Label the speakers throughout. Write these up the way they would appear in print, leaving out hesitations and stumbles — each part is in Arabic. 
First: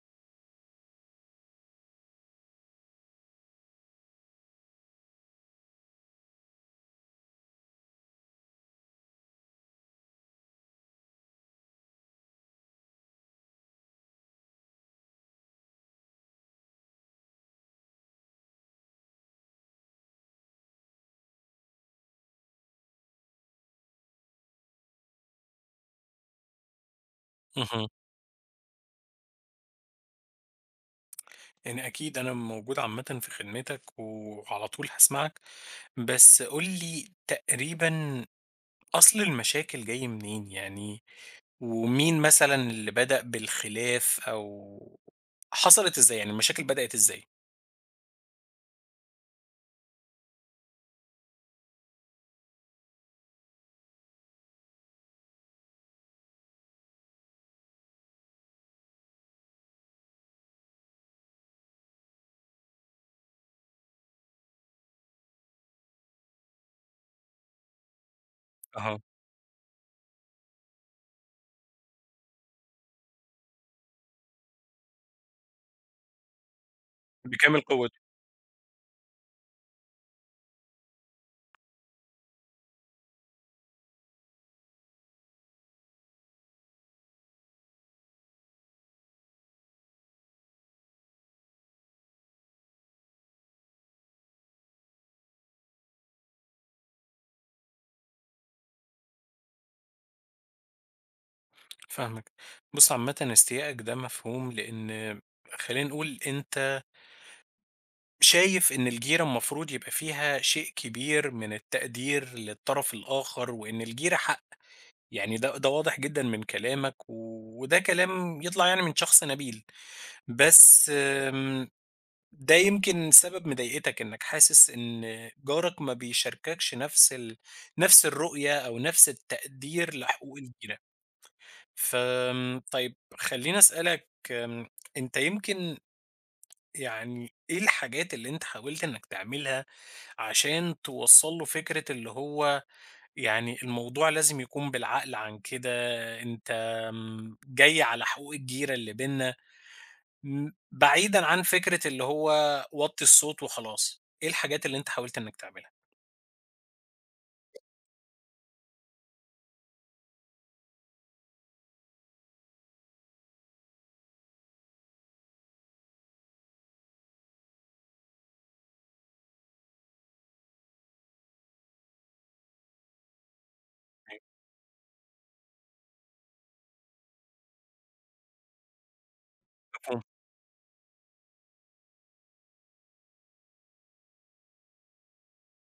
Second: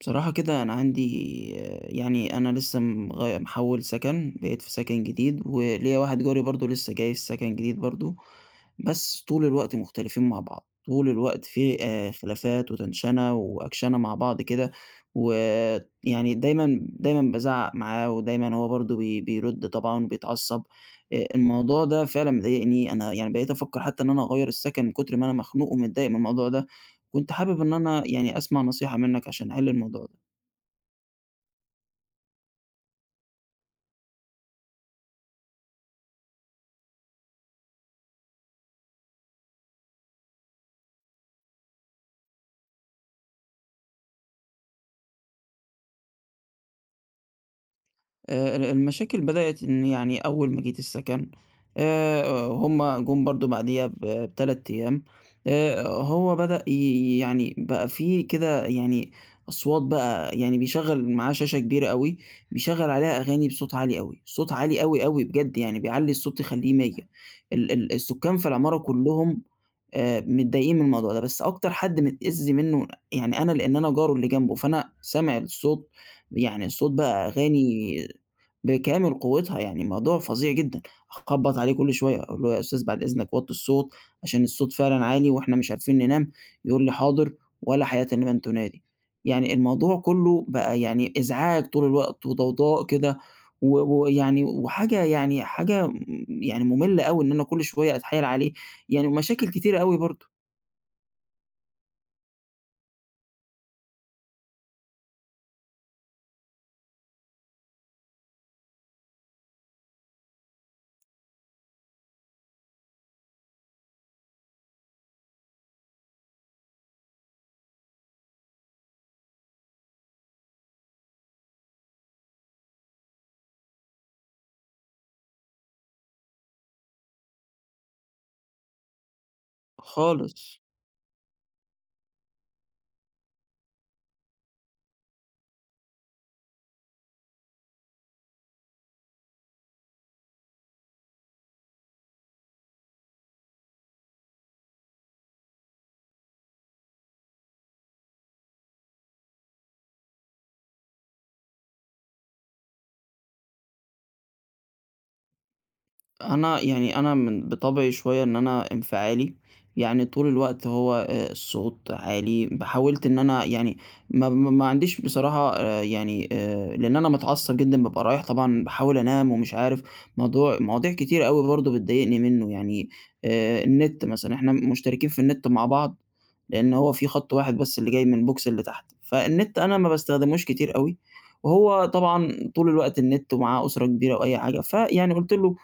Speaker 1: بصراحة كده أنا عندي يعني أنا لسه محول سكن، بقيت في سكن جديد وليا واحد جاري برضو لسه جاي في سكن جديد برضو. بس طول الوقت مختلفين مع بعض، طول الوقت في خلافات وتنشنة وأكشنة مع بعض كده. ويعني دايما دايما بزعق معاه، ودايما هو برضو بيرد طبعا وبيتعصب. الموضوع ده فعلا مضايقني، أنا يعني بقيت أفكر حتى إن أنا أغير السكن من كتر ما أنا مخنوق ومتضايق من الموضوع ده. كنت حابب إن
Speaker 2: اهم.
Speaker 1: أنا يعني أسمع نصيحة منك عشان أحل الموضوع ده.
Speaker 2: يعني أكيد أنا موجود عامةً في خدمتك وعلى طول هاسمعك، بس قُل لي تقريبًا أصل المشاكل جاي منين يعني، ومين مثلًا اللي بدأ بالخلاف أو حصلت إزاي، يعني المشاكل بدأت إزاي؟
Speaker 1: ال المشاكل بدأت إن يعني أول ما جيت السكن، هُم جُم برضه بعديها ب3 أيام. هو بدأ يعني بقى في كده، يعني أصوات، بقى يعني بيشغّل معاه شاشة كبيرة أوي، بيشغّل عليها أغاني بصوت عالي أوي، صوت عالي أوي، أوي بجد، يعني بيعلّي الصوت يخلّيه 100. ال السكان في العمارة
Speaker 2: أها.
Speaker 1: كلّهم متضايقين من الموضوع ده، بس أكتر حد متأذي منّه يعني أنا، لإن أنا جاره اللي جنبه، فأنا سامع الصوت، يعني الصوت بقى
Speaker 2: بكامل
Speaker 1: أغاني
Speaker 2: قوتها.
Speaker 1: بكامل قوتها، يعني الموضوع فظيع جدًا. أخبّط عليه كل شوية أقول له: "يا أستاذ بعد إذنك وطّي الصوت، عشان الصوت فعلًا عالي وإحنا مش عارفين ننام." يقول لي: "حاضر،" ولا حياة لمن تنادي. يعني الموضوع كُلّه بقى يعني إزعاج طول الوقت وضوضاء كده، و ويعني وحاجة يعني حاجة يعني مُمِلّة أوي، إن أنا كل شوية أتحايل عليه، يعني ومشاكل كتيرة أوي برضه.
Speaker 2: فاهمك. بُص، عامةً استيائك ده مفهوم، لإن خلّينا نقول أنت شايف إن الجيرة المفروض يبقى فيها شيء كبير من التقدير للطرف الآخر، وإن الجيرة حق، يعني ده واضح جدًا من كلامك، وده كلام يطلع يعني من شخص نبيل، بس ده يمكن سبب مضايقتك إنك حاسس إن جارك ما بيشارككش نفس نفس الرؤية أو نفس التقدير لحقوق
Speaker 1: خالص.
Speaker 2: الجيران. طيب خلّيني أسألك، أنت يمكن يعني إيه الحاجات اللي أنت حاولت إنك تعملها عشان توصّل له فكرة اللي هو يعني الموضوع لازم يكون بالعقل عن كده؟ أنت جاي على حقوق الجيرة اللي بيننا، بعيدًا عن فكرة اللي هو وطّي الصوت وخلاص، إيه الحاجات اللي أنت حاولت إنك تعملها؟
Speaker 1: أنا يعني أنا من بطبعي شوية إن أنا انفعالي، يعني طول الوقت هو الصوت عالي، حاولت إن أنا يعني ما عنديش بصراحة، يعني لإن أنا متعصب جدًا بابقى رايح طبعًا، باحاول أنام ومش عارف. مواضيع كتيرة أوي برضه بتضايقني منه، يعني النت مثلًا، إحنا مشتركين في النت مع بعض، لإن هو في خط واحد بس اللي جاي من البوكس اللي تحت، فالنت أنا ما
Speaker 2: مفهوم.
Speaker 1: باستخدموش كتير أوي، وهو طبعًا طول الوقت النت، ومعاه أسرة كبيرة وأي حاجة، فيعني قُلت له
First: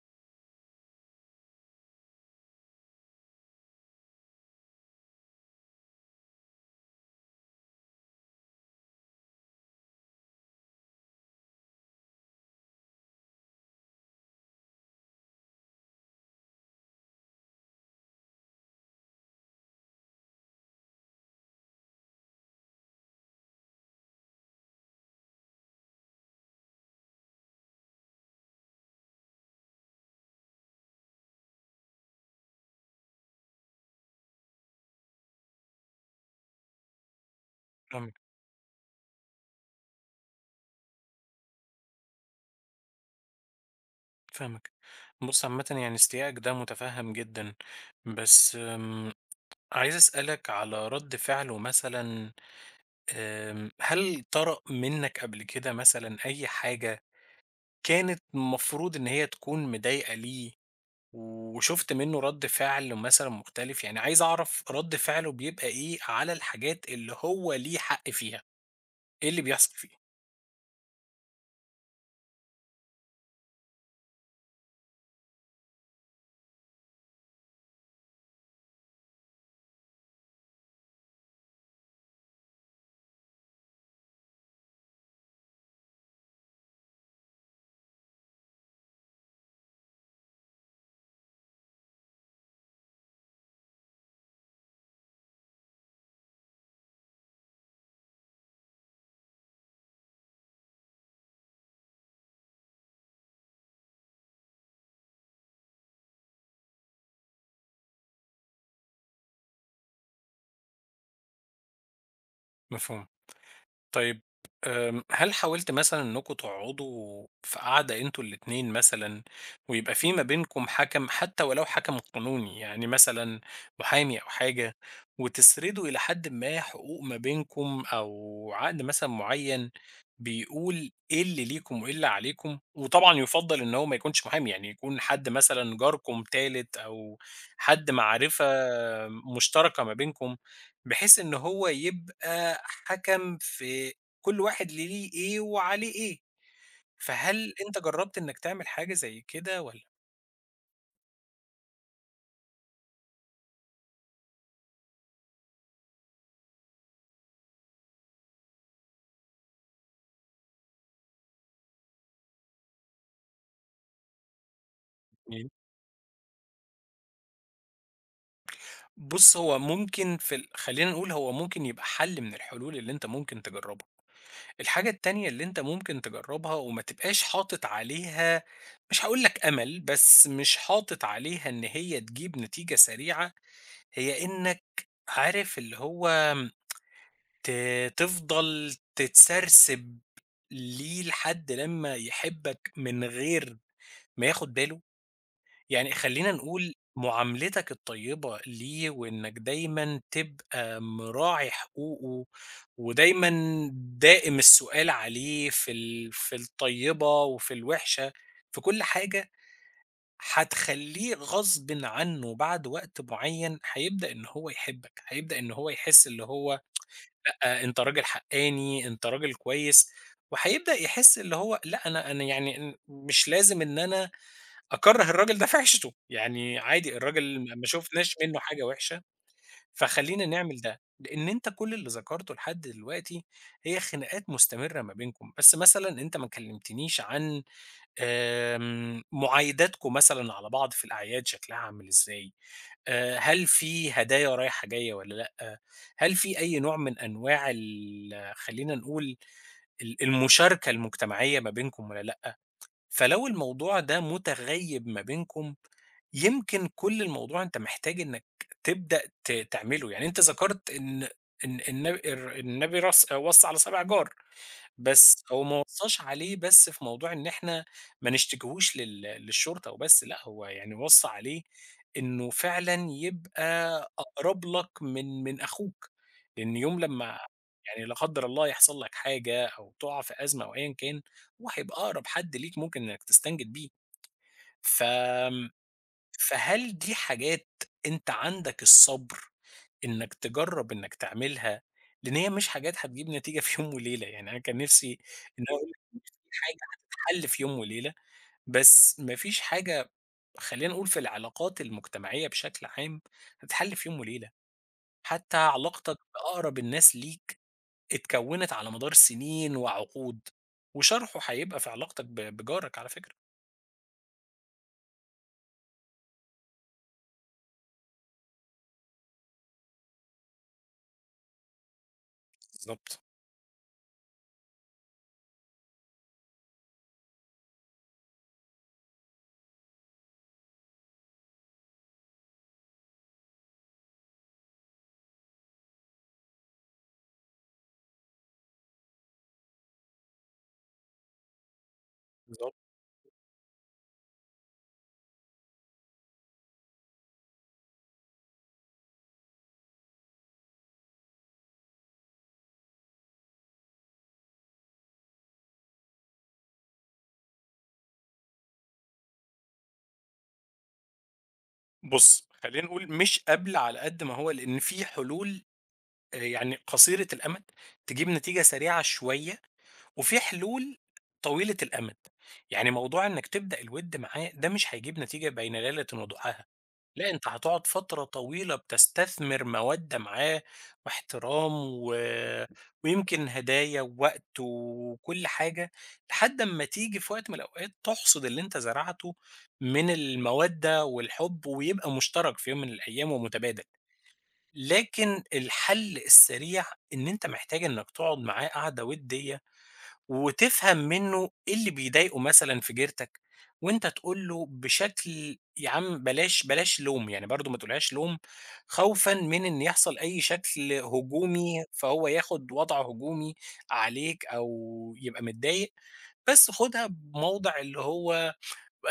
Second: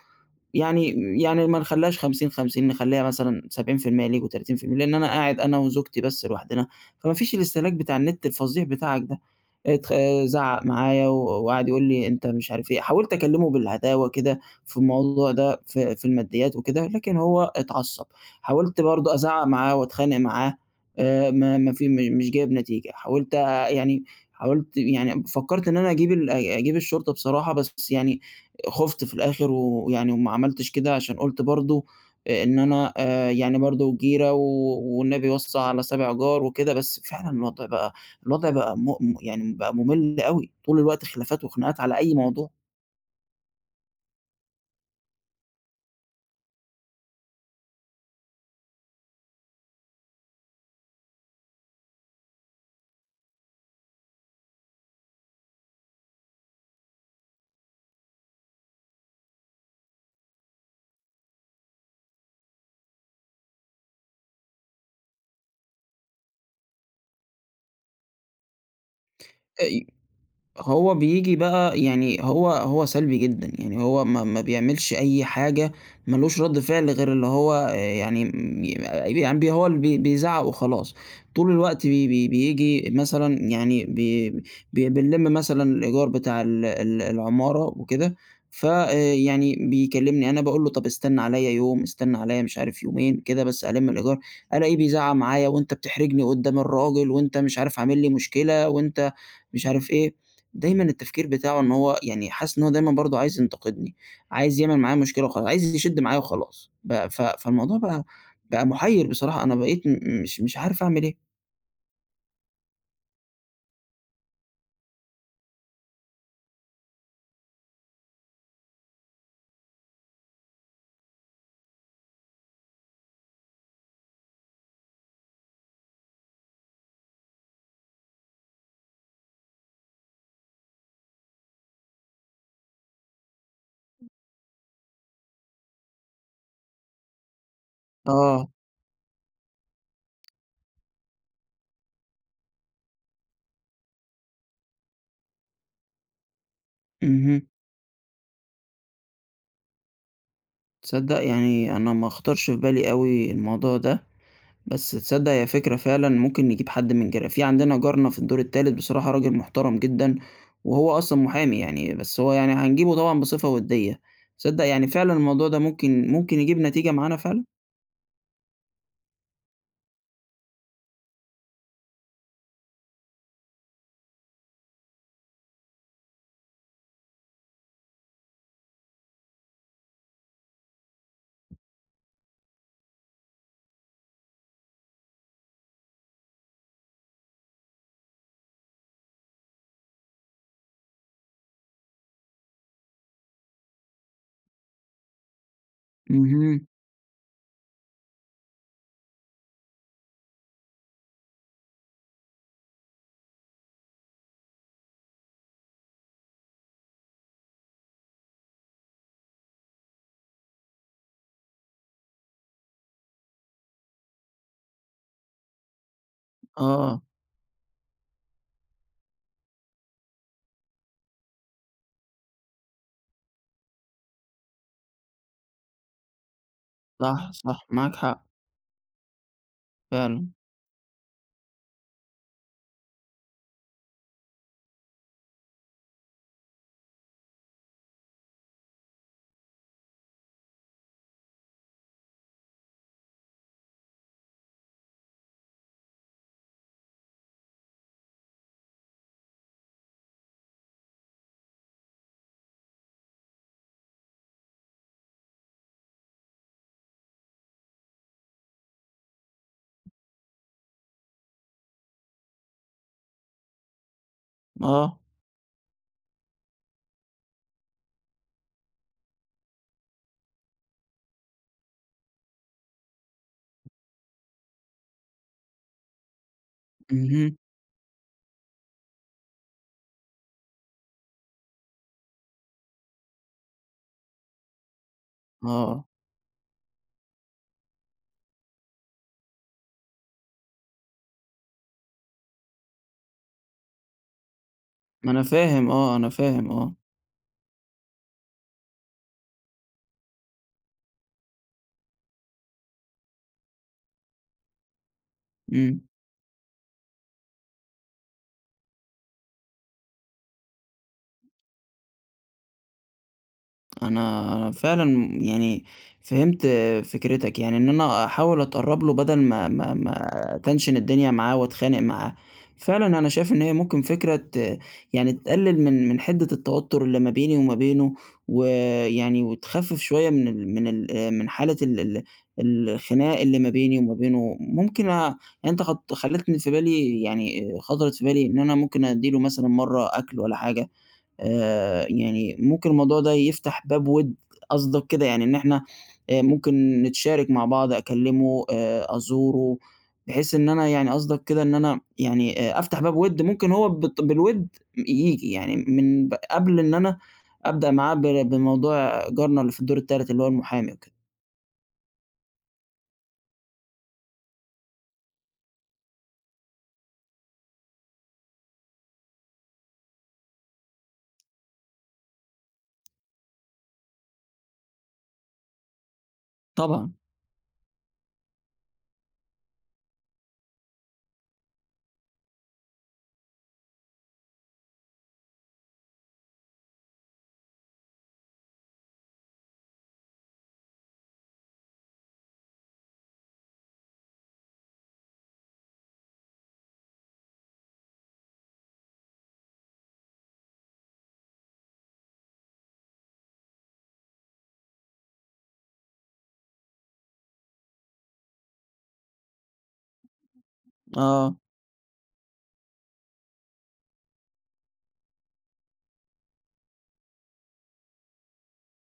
Speaker 1: يعني ما نخلّيهاش 50، 50، نخلّيها مثلًا 70% ليك و30%، لإن أنا قاعد أنا وزوجتي بس لوحدنا، فما فيش الاستهلاك بتاع النت الفظيع بتاعك ده. اتخ زعّق معايا و وقعد يقول لي: "أنت مش عارف إيه." حاولت أكلّمه بالهداوة كده في الموضوع ده، في في الماديات وكده، لكن هو اتعصّب. حاولت برضه أزعّق معاه وأتخانق معاه، ما ما في م مش جايب نتيجة. حاولت يعني حاولت يعني فكّرت إن أنا أجيب ال أ أجيب الشرطة بصراحة، بس يعني خُفت في الآخر، ويعني وما عملتش كده، عشان قُلت برضه إن أنا يعني برضه جيرة، و والنبي وَصّى على 7 جار وكده، بس فعلًا
Speaker 2: فاهمك.
Speaker 1: الوضع بقى يعني بقى مُمِل أوي، طول الوقت خلافات وخناقات على أي موضوع.
Speaker 2: فاهمك. بُص، عامةً يعني استيائك ده متفهم جدًا، بس عايز أسألك على رد فعله مثلًا. هل طرأ منك قبل كده مثلًا أي حاجة كانت المفروض إن هي تكون مضايقة ليه وشُفت منّه رَد فعل مثلًا مختلف؟ يعني عايز أعرف رَد فعله بيبقى إيه على الحاجات اللي هو ليه حق فيها، إيه اللي بيحصل فيه؟
Speaker 1: هو بييجي بقى، يعني هو سلبي جدًا، يعني هو ما بيعملش أي حاجة، ما لوش رد فعل غير اللي هو يعني م يعني هو اللي بيزعّق وخلاص. طول الوقت بي بي بييجي مثلًا، يعني بي بي بنلِم مثلًا الإيجار بتاع ال العمارة وكده، ف يعني بيكلمني أنا، باقول له طَب استنى عليَّ يوم، استنى عليَّ مش عارف يومين كده بس ألِم الإيجار، ألاقيه بيزعّق معايا: وأنت بتحرجني قدّام الراجل، وأنت مش عارف عامل لي مشكلة، وأنت مش عارف إيه. دايمًا التفكير بتاعه إن هو يعني حاسس إن هو دايمًا برضه عايز ينتقدني، عايز يعمل معايا مشكلة وخلاص، عايز يشِد معايا وخلاص. ب ف فالموضوع بقى محيّر بصراحة، أنا بقيت م مش مش عارف أعمل إيه.
Speaker 2: مفهوم. طيب هل حاولتِ مثلًا إنكم تقعدوا في قعدة أنتم الاتنين مثلًا، ويبقى في ما بينكم حَكَم، حتى ولو حَكَم قانوني، يعني مثلًا محامي أو حاجة، وتسردوا إلى حدٍ ما حقوق ما بينكم أو عقد مثلًا معيّن بيقول إيه اللي ليكم وإيه اللي عليكم؟ وطبعًا يُفضّل إن هو ما يكونش محامي، يعني يكون حد مثلًا جاركم تالت أو حد معرفة
Speaker 1: آه،
Speaker 2: مشتركة ما بينكم، بحيث إن هو يبقى حَكَم في كل واحد ليه إيه وعليه إيه.
Speaker 1: اهم.
Speaker 2: فهل أنت جرّبت إنّك تعمل حاجة زي كده والّا
Speaker 1: تصدّق يعني أنا ما خطرش في بالي أوي الموضوع ده، بس تصدّق هي فكرة فعلًا، ممكن نجيب حد من جيرا في عندنا، جارنا في الدور التالت بصراحة راجل محترم جدًا، وهو أصلًا محامي يعني، بس هو يعني هنجيبه طبعًا بصفة وديّة. تصدّق يعني فعلًا
Speaker 2: إيه؟
Speaker 1: الموضوع ده ممكن ممكن يجيب نتيجة معانا فعلًا؟
Speaker 2: بُص، هو ممكن في خلّينا نقول هو ممكن يبقى حَل من الحلول اللي أنت ممكن تجرّبها. الحاجة التانية اللي أنت ممكن تجرّبها، وما تبقاش حاطط عليها، مش هاقول لك أمل، بس مش حاطط عليها إن هي تجيب نتيجة سريعة، هي إنّك عارف اللي هو ت تفضل تتسرسب ليه لحد لمّا يحبك من غير ما ياخد باله. يعني خلّينا
Speaker 1: اهم.
Speaker 2: نقول معاملتك الطيبة ليه وإنك دايمًا تبقى مراعي حقوقه، ودايمًا دائم السؤال عليه في في الطيبة وفي الوحشة، في كل حاجة، هتخلّيه غصبٍ عنه بعد وقت معين هيبدأ إن هو يحبك، هيبدأ إن هو يحس اللي هو
Speaker 1: آه،
Speaker 2: لأ، أنت راجل حقّاني، أنت راجل كويس، وهيبدأ يحس اللي هو لأ، أنا يعني مش لازم إن أنا أكرّه الراجل ده في عيشته، يعني عادي،
Speaker 1: صح،
Speaker 2: الراجل ما
Speaker 1: صح، معاك
Speaker 2: شُفناش
Speaker 1: حق
Speaker 2: منّه حاجة وِحشة. فخلّينا
Speaker 1: فعلًا،
Speaker 2: نعمل ده، لإن أنت كل اللي ذكرته لحد دلوقتي هي خناقات مستمرة ما بينكم، بس مثلًا أنت ما كلّمتنيش عن معايداتكم مثلًا على بعض في الأعياد، شكلها عامل إزاي؟ هل في هدايا رايحة جاية والّا لأ؟ هل في أي نوع من أنواع خلّينا نقول المشاركة المجتمعية ما بينكم والّا لأ؟ فلو الموضوع ده متغيّب ما بينكم، يمكن كل الموضوع أنت محتاج إنك تبدأ تعمله. يعني أنت ذكرت إن النبي وَصّى على 7 جار،
Speaker 1: آه،
Speaker 2: بس هو ما وصّاش عليه بس في موضوع إن إحنا ما نشتكيهوش للشرطة وبس، لأ، هو يعني وصّى عليه إنه فعلًا يبقى أقرب لك من أخوك، لإن يوم لمّا،
Speaker 1: اهم،
Speaker 2: يعني لا قدّر الله، يحصل لك حاجة أو تُقع في أزمة أو أيًا كان، هو هيبقى أقرب حد ليك ممكن إنك تستنجد بيه. فآمم،
Speaker 1: آه،
Speaker 2: فهل دي حاجات أنت عندك الصبر إنك تجرّب إنك تعملها؟ لإن هي مش حاجات هتجيب نتيجة في يوم وليلة. يعني أنا كان نفسي
Speaker 1: ما أنا
Speaker 2: إن أنا
Speaker 1: فاهم،
Speaker 2: أقول
Speaker 1: آه، أنا
Speaker 2: في
Speaker 1: فاهم،
Speaker 2: حاجة
Speaker 1: آه،
Speaker 2: هتتحل في يوم وليلة، بس ما فيش حاجة خلّينا نقول في العلاقات المجتمعية بشكل عام هتتحل في يوم وليلة. حتى
Speaker 1: إمم.
Speaker 2: علاقتك بأقرب الناس ليك اتكوّنت على مدار سنين وعقود، وشرحه هيبقى في علاقتك بجارك على فكرة.
Speaker 1: أنا فعلًا يعني فهمت فكرتك، يعني إن أنا أحاول أتقرّب له بدل ما أتنشن الدنيا معاه وأتخانق معاه. فعلًا
Speaker 2: بالضبط.
Speaker 1: أنا شايف إن هي ممكن فكرة يعني تقلل من حدة التوتر اللي ما بيني وما بينه، ويعني وتخفف شوية من حالة ال الخناق اللي ما بيني وما بينه. ممكن يعني أنت خلّيتني في بالي، يعني خطرت في بالي إن أنا ممكن أدّي له مثلًا مرّة أكل والّا حاجة. يعني
Speaker 2: بالضبط.
Speaker 1: ممكن الموضوع ده يفتح باب وِد. قصدك كده يعني إن إحنا ممكن نتشارك مع بعض، أكلّمه، أزوره، بحيث إن أنا يعني قصدك كده، إن أنا يعني أفتح باب وِد، ممكن هو بالوِد ييجي، يعني من قبل إن أنا أبدأ معاه بموضوع جارنا اللي في الدور التالت اللي هو المحامي وكده.
Speaker 2: بُص، خلّينا نقول مش قبل على قد ما هو، لإن في حلول يعني قصيرة الأمد تجيب نتيجة سريعة شوية، وفي حلول طويلة الأمد. يعني موضوع إنك تبدأ الوِد معاه ده مش هيجيب نتيجة بين ليلة وضحاها،
Speaker 1: طبعًا،
Speaker 2: لأ، أنت هتقعد فترة طويلة بتستثمر مودة معاه واحترام ويمكن هدايا ووقت وكل حاجة، لحد أمّا تيجي في وقت من الأوقات تحصد اللي أنت زرعته من المودة والحب، ويبقى مشترك في يوم من الأيام ومتبادل. لكن الحل السريع إن أنت محتاج إنك تقعد معاه قعدة ودية وتفهم منّه إيه اللي بيضايقه مثلًا في جيرتك، وأنت تقول له بشكل يا عم بلاش بلاش لوم، يعني برضه ما تقولهاش لوم خوفًا من إن يحصل أي شكل
Speaker 1: آه،
Speaker 2: هجومي فهو ياخد وضع هجومي عليك أو يبقى متضايق، بس خُدها بموضِع اللي هو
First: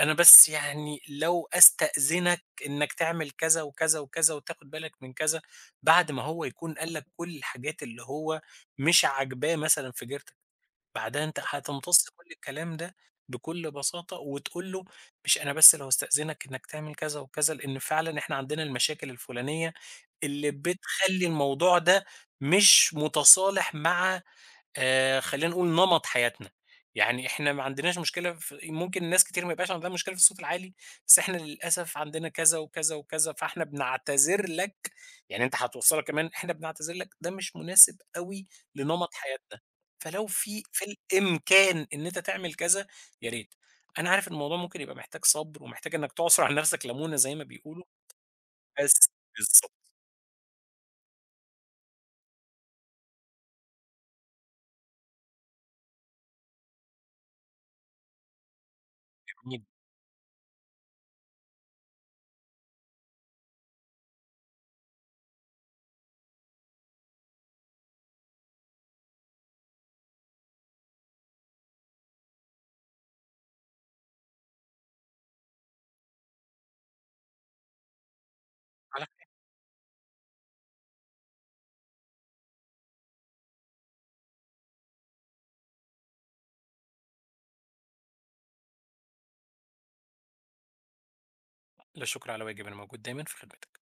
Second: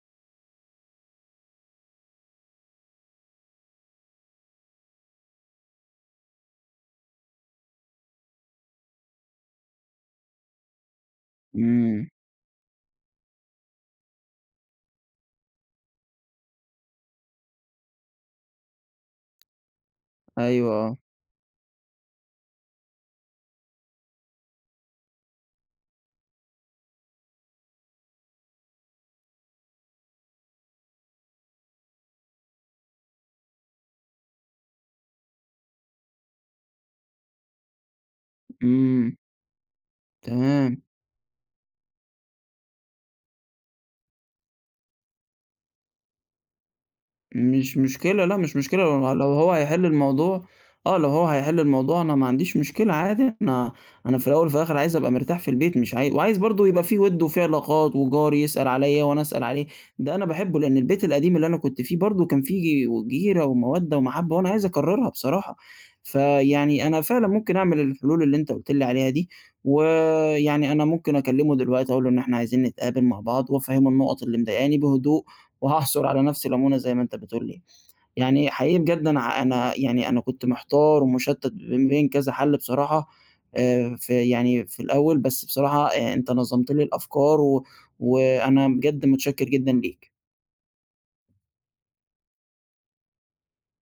Speaker 2: أنا بس يعني لو أستأذنك إنّك تعمل كذا وكذا وكذا وتاخد بالك من كذا، بعد ما هو يكون قال لك كل الحاجات اللي هو مش عاجباه مثلًا في جيرتك. بعدها أنت
Speaker 1: إمم،
Speaker 2: هتمتص كل الكلام ده بكل بساطة وتقول له مش أنا بس لو أستأذنك إنك تعمل كذا وكذا، لإن فعلًا إحنا عندنا المشاكل الفلانية اللي
Speaker 1: أيوه، آه،
Speaker 2: بتخلّي الموضوع ده مش متصالح مع خلّينا نقول نمط حياتنا، يعني إحنا ما عندناش مشكلة ممكن ناس كتير ما يبقاش عندها مشكلة في الصوت العالي، بس إحنا للأسف عندنا كذا وكذا وكذا، فإحنا بنعتذر لك، يعني أنت هتوصّلها كمان، إحنا بنعتذر لك ده مش مناسب أوي لنمط
Speaker 1: إمم،
Speaker 2: حياتنا، فلو في
Speaker 1: تمام.
Speaker 2: في الإمكان إن أنت تعمل كذا يا ريت. أنا عارف إن الموضوع ممكن يبقى محتاج صبر ومحتاج إنك تعصُر على نَفْسك لَمونة زي ما
Speaker 1: مش
Speaker 2: بيقولوا،
Speaker 1: مشكلة، لأ مش مشكلة
Speaker 2: بس
Speaker 1: لو هو
Speaker 2: بالضبط.
Speaker 1: هيحل الموضوع. آه، لو هو هيحل الموضوع أنا ما عنديش مشكلة عادي، أنا أنا في الأول وفي الآخر عايز أبقى مرتاح في البيت، مش وعايز برضه يبقى في وِد وفي علاقات، وجاري يسأل عليّا وأنا أسأل
Speaker 2: جميل.
Speaker 1: عليه، ده أنا باحبه، لإن البيت القديم اللي أنا كنت فيه برضه كان فيه جيرة ومودة ومحبة، وأنا عايز أكررها بصراحة. فيعني أنا فعلًا ممكن أعمل الحلول اللي أنت قُلت لي عليها دي، ويعني أنا ممكن أكلمه دلوقتي أقول له إن إحنا عايزين نتقابل مع بعض، وأفهمه النقط اللي مضايقاني بهدوء. وهاحصُر على نَفْسي لَمونة زي ما أنت بتقول لي. يعني حقيقي بجد،
Speaker 2: على
Speaker 1: أنا ع أنا يعني أنا كنت محتار ومُشتَّت بين كذا حَل بصراحة، في يعني في الأول، بس بصراحة أنت نظّمت لي الأفكار، و وأنا بجد متشكِّر جدًا ليك.
Speaker 2: لا شُكر على واجب، أنا موجود دايمًا في خدمتك.